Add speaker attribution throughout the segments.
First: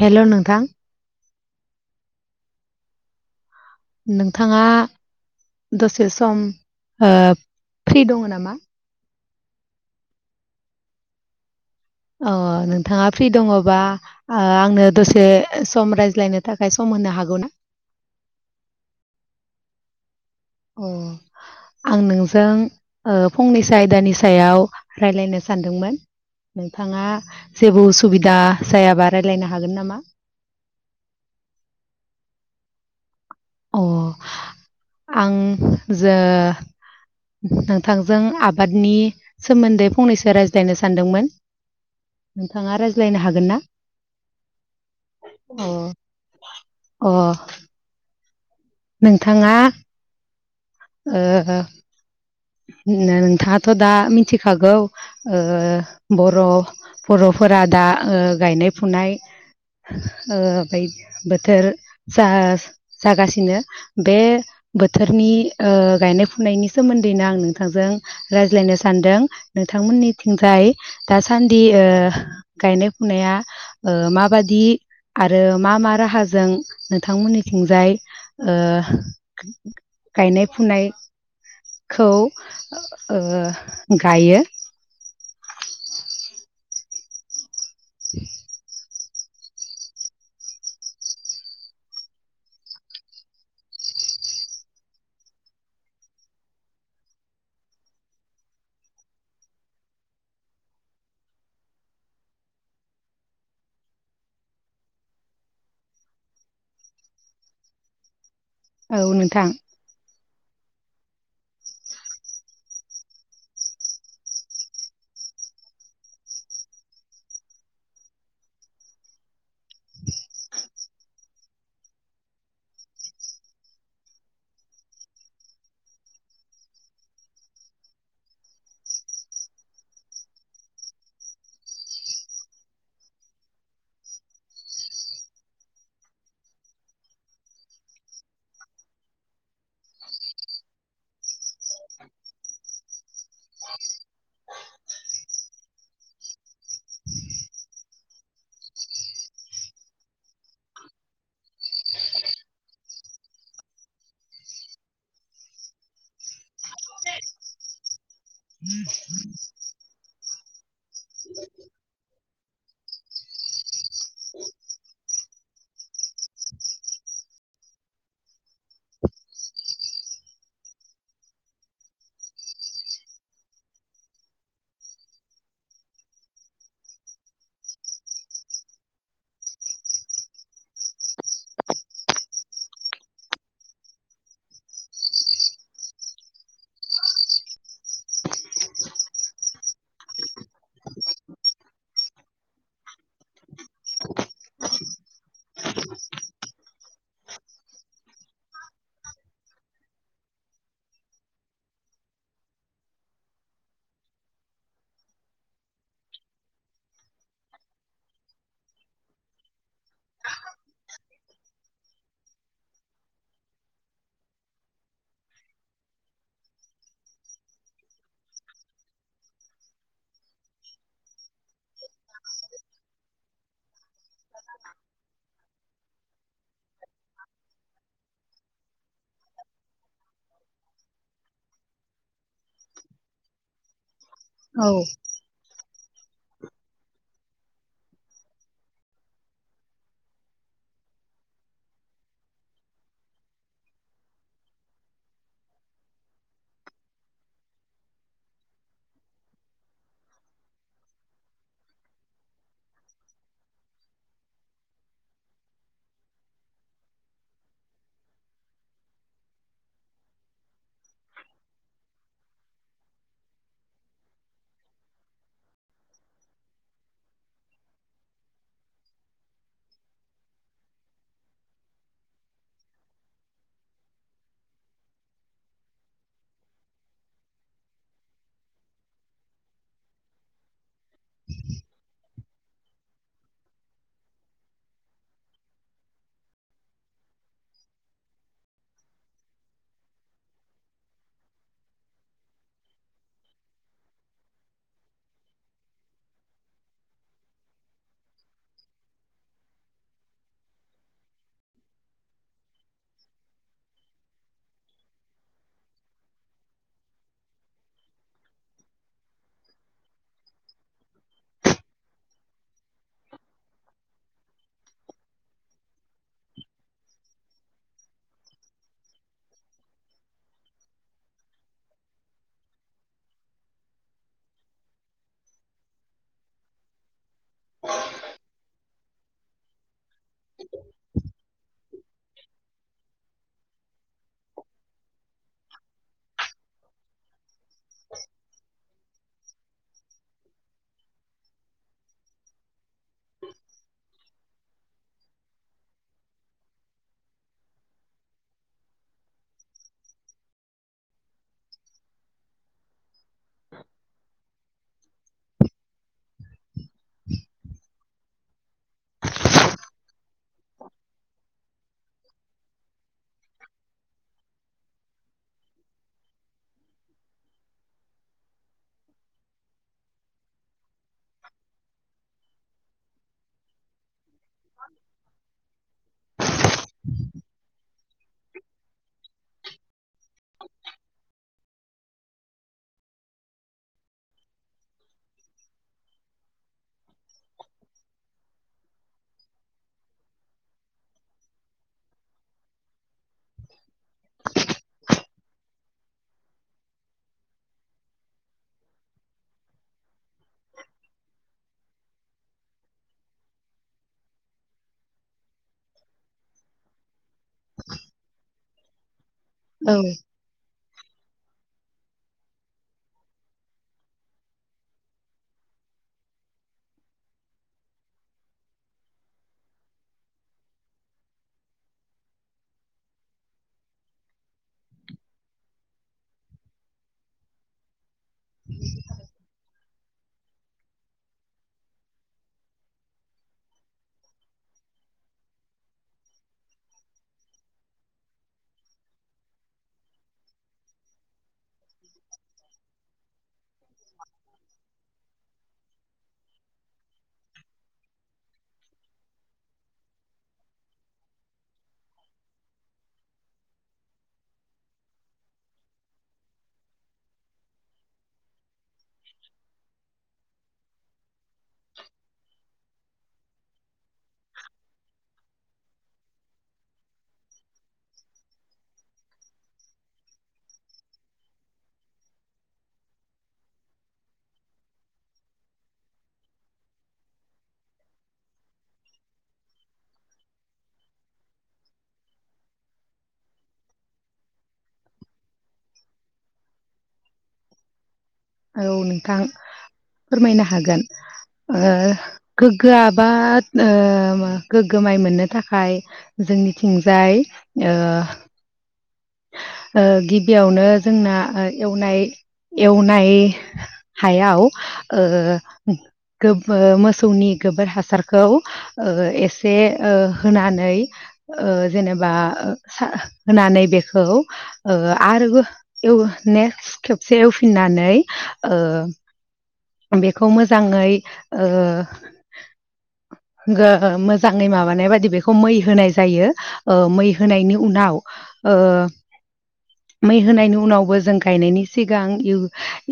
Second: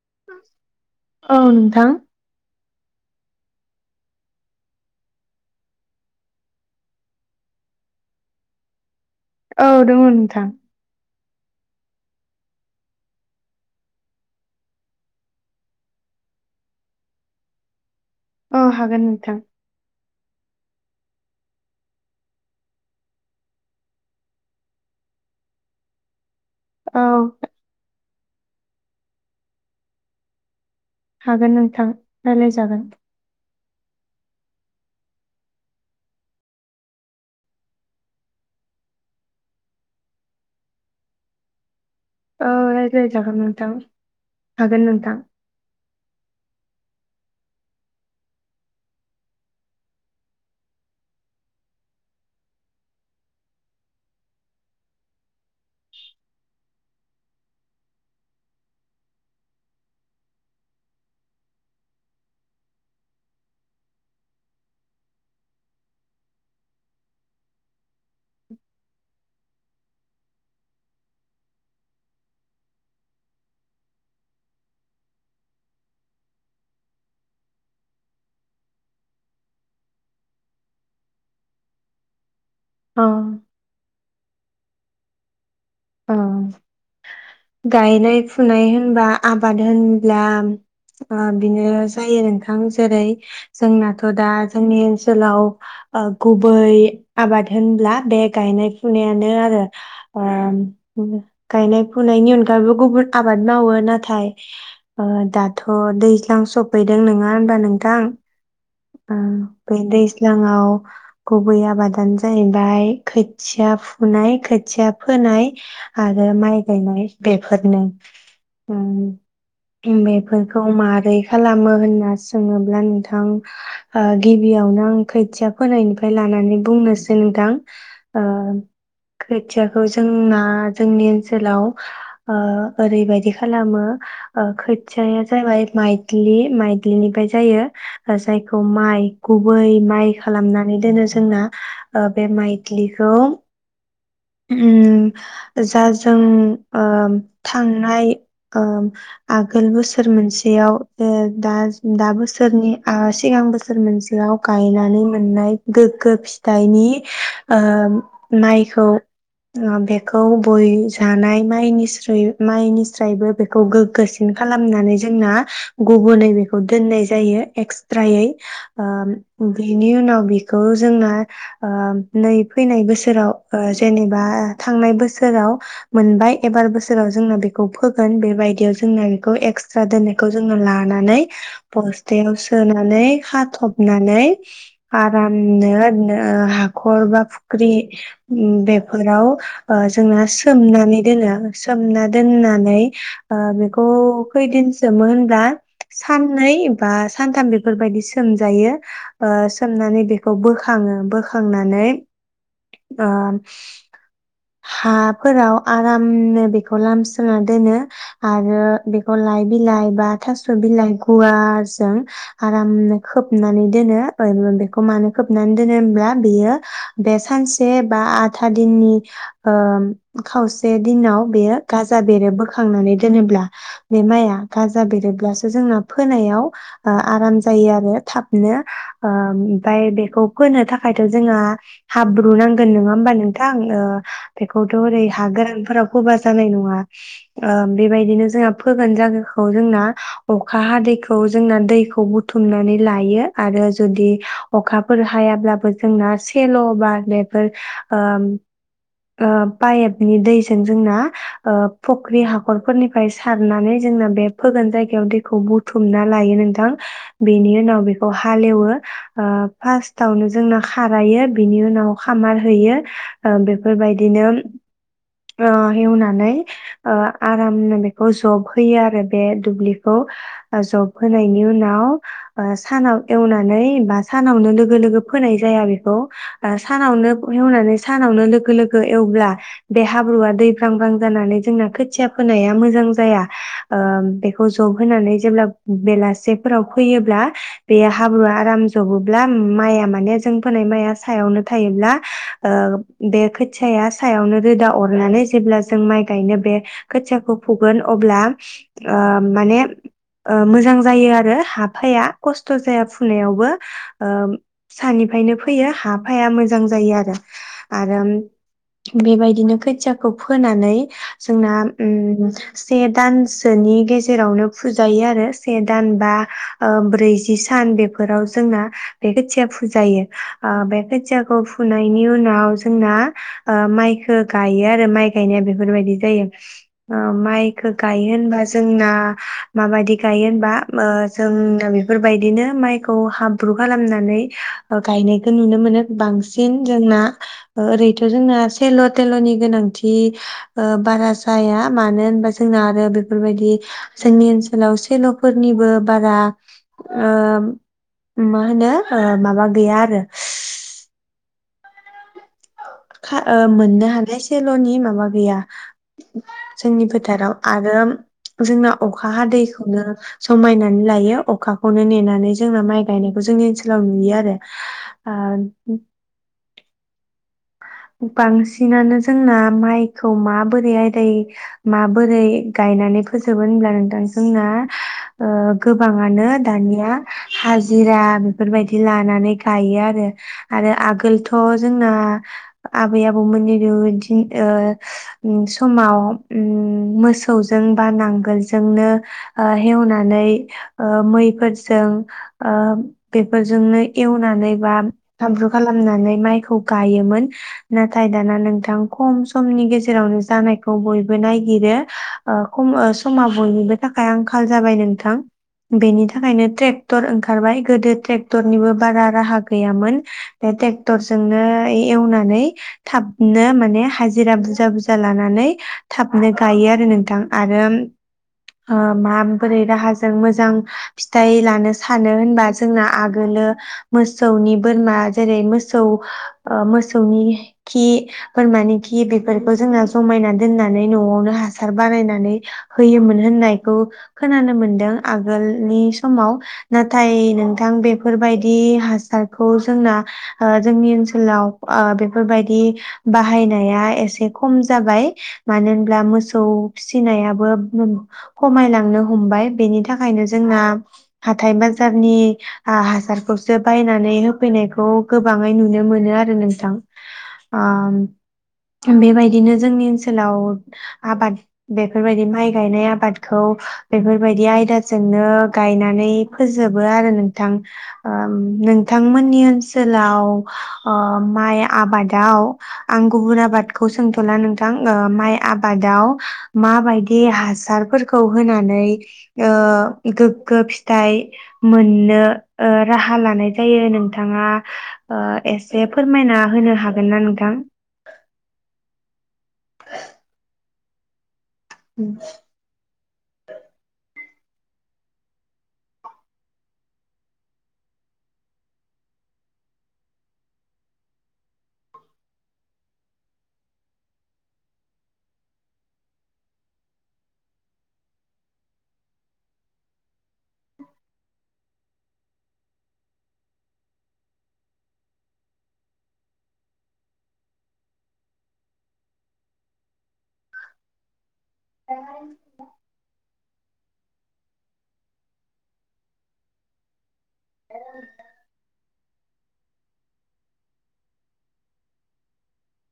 Speaker 1: Hello नोंथां
Speaker 2: औ नोंथां
Speaker 1: नोंथाङा दसे सम ओ फ्रि दंङ नामा?
Speaker 2: औ दंङ नोंथां
Speaker 1: अ नोंथाङा फ्रि दंङ बा आ आंनो दसे सम रायज्लायनो थाखाय सम होनो हागौ ना?
Speaker 2: औ हागोन नोंथां
Speaker 1: अ नोंजों ओ फंनैसो आयदानि सायाव रायलायनो सानदोंमोन।
Speaker 2: औ
Speaker 1: नोंथाङा जेबो उसुबिदा दा जायाबा रायलायनो हागोन नामा?
Speaker 2: हागोन नोंथां रायलायजागोन।
Speaker 1: अ आं जो नोंथांजों आबादनि सोमोन्दै फंनैसो रायज्लायनो सानदोंमोन।
Speaker 2: औ
Speaker 1: नोंथाङा रायज्लायनो
Speaker 2: रायज्लायजागोन
Speaker 1: हागोन ना?
Speaker 2: नोंथां हागोन नोंथां
Speaker 1: अ अ नोंथाङा ओ हो नो-नोंथाङाथ दा मिथिखागौ ओ बर-बरफोरा दा ओ गायनाय फुनाय ओ बोथोर जा जागासिनो बे बोथोरनि ओ गायनाय फुनायनि सोमोन्दै नि आं नोंथांजों रायज्लायनो सानदों नोंथांमोननि थिंजाय दासान्दि ओ गायनाय फुनाया ओ माबादि आरो मा मा राहाजों नोंथांमोननि थिंजाय ओ गायनाय फुनाय खौ
Speaker 2: औ
Speaker 1: ओ गायो
Speaker 2: ओं गायनाय फुनाय होनबा आबाद होनब्ला ओ बिनो जायो नोंथां जेरै जोंनाथ दा जोंनि ओनसोलाव ओ गुबै आबाद होनब्ला बे गायनाय फुनायानो आरो ओम गायनाय फुनायनि अनगायैबो गुबुन आबाद मावो नाथाय दाथ दैज्लां सफैदों नङा होनबा नोंथां
Speaker 1: औ
Speaker 2: ओं
Speaker 1: नोंथां
Speaker 2: बे दैज्ल सिगाङाव गुबै आबादानो जाहैबाय खोथिया फुनाय खोथिया फोनाय आरो माइ गायनाय बेफोरनो बेफोरखौ मार बै खालामो होनना सोङोब्ला नोंथां ओ गिबियावनो आं खोथिया फोनायनिफ्राय लानानै बुंनोसै नोंथां ओ खोथियाखौ जोंना जोंनि ओनसोलाव ओ ओरैबायदि खालामो खोथियाया जाबाय माइद्लि माइद्लिनिफ्राय जायो जायखौ माइ गुबै माइ खालामनानै दोनो जोंना ओ बे माइ द्लिखौ उम जा जों ओ थांनाय ओ आगोल बोसोर मोनसेयाव दा दा बोसोरनि ओ सिगां बोसोर मोनसेयाव गायनानै मोननाय गोग्गो फिथाइनि ओ माइखौ बेखौ बय जानाय माइनिस्राय माइनिस्रायबो बेखौ गोग्गोसिन खालामनानै जोंना गुबुनै बेखौ दोननाय जायो एक्सट्रायै ओ बेनि उनाव बेखौ जोंना ओ नै फैनाय बोसोराव जेनेबा थांनाय बोसोराव मोनबाय एबार बोसोराव जोंना बेखौ फोगोन बेबायदियाव जोंना बेखौ एक्सट्रा दोननायखौ जों लानानै बस्टायाव सो सोनानै खाथबनानै आरामनो-नो हाखर बा फुख्रि उम बेफोराव ओ जोंना सोमनानै दोनो सोमना दोननानै ओ बेखौ खैदिन सोमो होनब्ला साननै बा सानथाम बेफोरबायदि सोमजायो ओ सोमनानै बेखौ बोखाङो बोखांनानै ओ हाफोराव आरामनो बेखौ लामस्रोना दोनो आरो बेखौ लाइ बिलाइ बा थास बिलाइ गुवारजों आरामनो खोबनानै दोनो ओ बेखौ मानो खोबनानै दोनो होमब्ला बेयो बे सानसे बा आथा दिननि ओ खावसे दिनाव बेयो गाजा बेरो बोखांनानै दोनोब्ला बे माइया गाजा बेरोब्लासो जोंना फोनायाव आराम जायो आरो थाबनो ओम फाय बेखौ फोनो थाखायथ जोंहा हाब्रुुनांगोन नङा होमबा नोंथां ओ
Speaker 1: औ
Speaker 2: बेखौथ ओरै हागोरान फोराव होबा जानाय नङा ओ बेबायदिनो जोंहा फोगोन जागाखौ जोंना अखा हादैखौ जोंना दैखौ बुथुमनानै लायो आरो जुदि अखाफोर हायाब्लाबो जोंना सेल ब बेफोर ओ ओ पाइपनि दैजों जोंना ओ फख्रि हाखरफोरनिफ्राय सारनानै जोंना बे फोगोन जायगायाव दैखौ बुथुमना लायो नोंथां बेनि उनाव बेखौ हालेवो ओ फारतावनो जोंनो खारायो बेनि उनाव खामार होयो ओ बेफोरबायदिनो ओ एवनानै आरामनो बेखौ जब होयो आरो बे दुब्लिखौ जब होनायनि नि उनाव ओ सानाव एवनानै बा सानावनो लोगो लोगो फोनाय जाया बेखौ ओ सानावनो हेवनानै सानावनो‌ लोगो लोगो हेवब्ला बे हाब्रुआ दै ब्रां ब्रां जानानै जोंना खोथिया होनाया मोजां जाया ओ बेखौ जब होनानै जेब्ला बेलासे सेफोराव फैयोब्ला बे हाब्रुआ आराम जबोब्ला माइआ माने जों फोनाय माइआ सायावनो थायोब्ला ओ बे खोथिया सायावनो रोदा अरनानै जेब्ला जों माइ गायनो बे खोथियाखौ फुगोन अब्ला ओ माने ओ मोजां जायो आरो हा फाया खस्थ जाया फुनायावबो ओ सानिफ्रायनो फैयो हा फाया मोजां जायो आरो आरो बेबायदिनो खोथियाखौ फोनानै जोंना से दानसोनि गेजेरावनो फुजायो आरो से दान बा ओ ब्रैजि सान बेफोराव जोंना बे खोथिया फुजायो ओ बे खोथियाखौ फुनायनि उनाव जोंना ओ माइखौ गायो आरो माइ गायनाया बेफोरबायदि जायो ओ माइखौ गायो होनबा जोंना ह मा बायदि गायो होनबा ओ जोंनो बेफोरबायदिनो माइखौ हाब्रु खालामनानै ओ गायनायखौ नुनो मोनो बांसिन जोंना ओरैथ जोंना थेल थेलनि गोनांथि ओ बारा जाया मानो होनबा जोंना आरो बेफोरबायदि जोंनि ओनसोलाव सेलफोरनिबो बारा ओ मा होनो माबा गैया आरो खा मोननो हानाय सलनि माबा गैया जोंनि फोथाराव आरो जोंना अखा हादैै खौनो जमायनानै लायो अखा खौनो नेनानै जोंना माइ गायनायखौ जोंनि ओनसोलाव नुयो आरो ओ बांसिनानो जोंना माइखौ माबोरैआय दै माबोरै गायनानै फोजोबो होनब्ला नोंथां जोंना ओ गोबाङानो दानिया हाजिरा बेफोरबायदि लानानै गायो आरो आरो आगोलथ जोंना आबै आबौमोननि दिन ओ समाव उम मोसौजों बा नांगोलजोंनो ओ हेवनानै ओ मैफोरजों ओ बेफोरजोंनो एवनानै बा फानब्रु खालामनानै माइखौ गायो मोन नाथाय दाना नोंथां खम समनि गेजेरावनो जानायखौ बयबो नायगिरो खम समा बयनिबो थाखाय आंखाल जाबाय नोंथां बेनि थाखायनो ट्रेक टर ओंखारबाय गोदो ट्रेक टरनिबो बारा राहा
Speaker 1: औ
Speaker 2: गैयामोन बे ट्रेक्टरजों‌नो एवनानै थाबनो माने हाजिरा बुरजा बुरजा लानानै थाबनो गायो आरो नोंथां आरो ओ माबोरै राहाजों मोजां फिथाइ लानो सानो होनबा जोंना आगोलो मोसौनि बोरमा जेरै मोसौ ओ मोसौनि खि बोरमानि खि बेफोरखौ जोंना जमायना दोननानै नआवनो हासार बारायनानै होयोमोन होननायखौ खोनानो मोनदों आगोलनि समाव नाथाय नोंथां बेफोरबायदि हासारखौ जोंना ओ जोंनि ओनसोल लाव ओ बेफोर बायदि बाहायनाया एसे खम जाबाय। मानो होनब्ला मोसौ फिसिनायाबो खमायलांनो हमबाय बेनि थाखायनो जोंना हाथाय बाजारनि हासारखौसो बायनानै होफैनायखौ गोबाङै नुनो मोनो। आरो नोंथां बेबायदिनो जोंनि ओनसोलाव आबाद बेफोरबायदि माइ गायनाय आबादखौ बेफोरबायदि आयदाजों जोंनो गायनानै फोजोबो आरो नोंथां नोंथांमोननि ओनसोलाव ओ माइ आबादाव आं गुबुन आबादखौ सोंथला नोंथां माइ आबादाव माबायदि हासारफोरखौ होनानै ओ गोग्गो फिथाइ मोननो ओ राहा लानाय जायो नोंथाङा ओ एसे फोरमायना होनो हागोन ना नोंथां?
Speaker 1: औ नोंथां फोरमायनो हागोन गोग्गोआ बाद ओ गोग्गो माइ मोननो थाखाय जोंनिथिंजाय ओ ओ गिबियावनो जोंना एवनाय एवनाय हायाव ओ मोसौनि गोबोर हासारखौ ओ एसे ओ होनानै ओ जेनेबा होनानै बे खौ आरोबो एवो नेक्सथ खेबसे एवफिननानै ओ बेखौ मोजाङै
Speaker 2: ए
Speaker 1: ओ मोजाङै माबानाय बायदि बेखौ मै होनाय जायो ओ मै होनायनि उनाव ओ मै होनायनि उनावबो जों गायनायनि सिगां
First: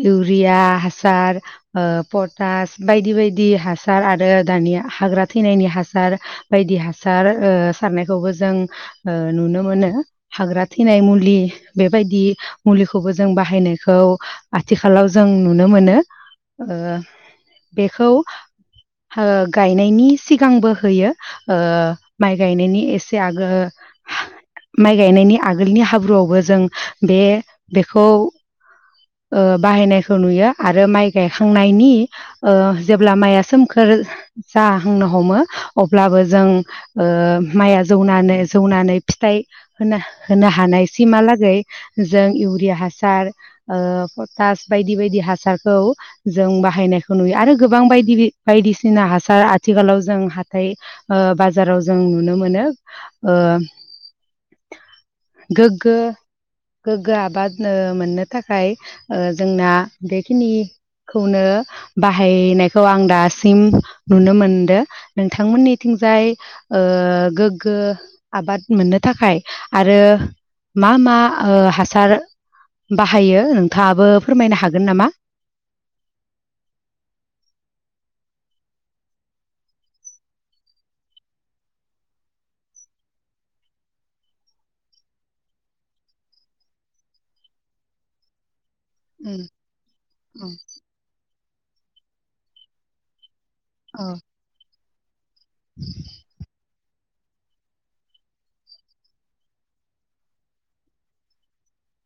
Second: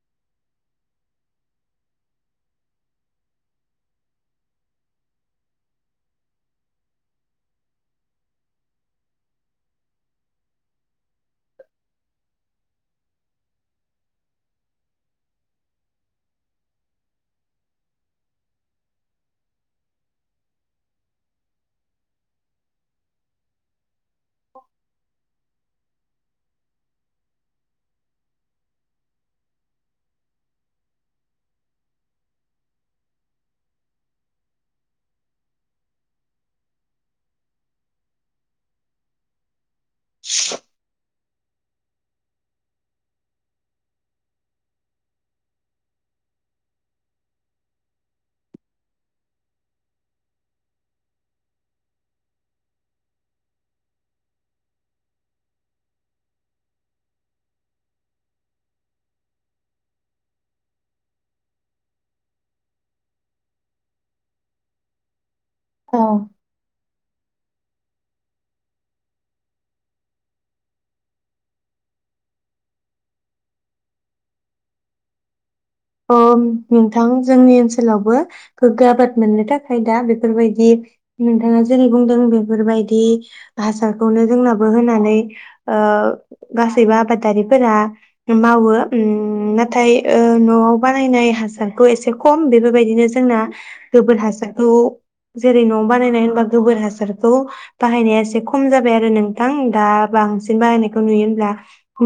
Speaker 1: इउरिया हासार ओ पटास बायदि बायदि हासार आरो दानि हाग्रा थैनायनि हासार बायदि हासार ओ सारनायखौबो जों ओ नुनो मोनो हाग्रा थैनाय मुलि बेबायदि मुलिखौबो जों बाहायनायखौ आथिखालाव जों नुनो मोनो ओ बेखौ ओ गायनायनि सिगांबो होयो ओ माइ गायनायनि एसे आगो माइ गायनायनि आगोलनि हाब्रुआवबो जों बे बेखौ ओ बाहायनायखौ नुयो आरो माइ गायखांनायनि ओ जेब्ला माइआ सोमखोर जाहांनो हमो अब्लाबो जों ओ माइआ जौनानै जौनानै फिथाइ होन होनो हानायसै सिमहालागै जों इउरिया हासार ओ पटास बायदि बायदि हासारखौ जों बाहायनायखौ नुयो आरो गोबां बायदि बायदिसिना हासार आथिखालाव जों हाथाइ ओ बाजाराव जों नुनो मोनो ओ गोग्गो गोग्गो आबाद ओ मोननो थाखाय ओ जोंना बेखिनिखौनो बाहायनायखौ आं दासिम नुनो मोनदों।
Speaker 2: औ
Speaker 1: नोंथांमोननिथिंजाय ओ गोग्गो आबाद मोननो थाखाय आरो मा मा ओ हासार बाहायो नोंथाङाबो फोरमायनो हागोन नामा?
Speaker 2: अ नोंथां जोंनि ओनसोलावबो गोग्गो आबाद मोननो थाखाय दा बेफोरबायदि नोंथाङा जेरै बुंदों बेफोरबायदि हासारखौनो जोंनाबो होनानै ओ गासैबो आबादारिफोरा मावो। उम नाथाय ओ
Speaker 1: उम
Speaker 2: नआव बायनाय हासारखौ एसे खम बेफोरबायदिनो जोंना गोबोर हासाराखौ जेरै न'आव बानायनाय होनबा गोबोर हासार हासारखौ बाहायनाया एसे खम जाबाय आरो नोंथां दा बांसिन बाहायनायखौ नुयो होनब्ला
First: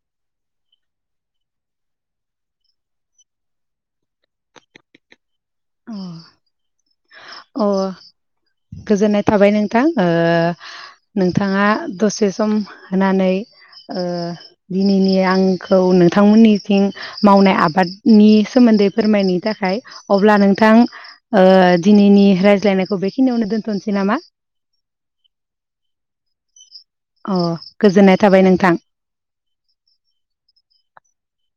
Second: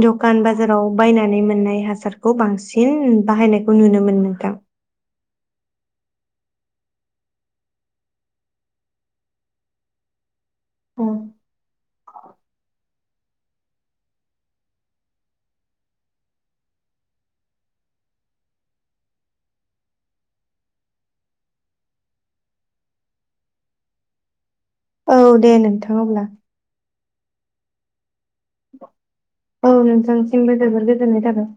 Speaker 2: द'खान बाजाराव बायनानै मोननाय हासारखौ बांसिन बाहायनाय खौ नुनो मोनो नोंथां।
Speaker 1: अ अ गोजोननाय थाबाय नोंथां ओ
Speaker 2: औ
Speaker 1: नोंथाङा दसे सम होनानै दिनैनि आंखौ नोंथांमोननिथिं मावनाय आबादनि सोमोन्दै फोरमायनो थाखाय अब्ला नों नोंथां दिनैनि रायज्लायनायखौ बेखिनियावनो दोन्थनोसै नामा?
Speaker 2: औ दे नोंथां अब्ला।
Speaker 1: अ गोजोननाय थाबाय नोंथां
Speaker 2: औ नोंथांसिमबो जोबोर गोजोननाय थाबाय।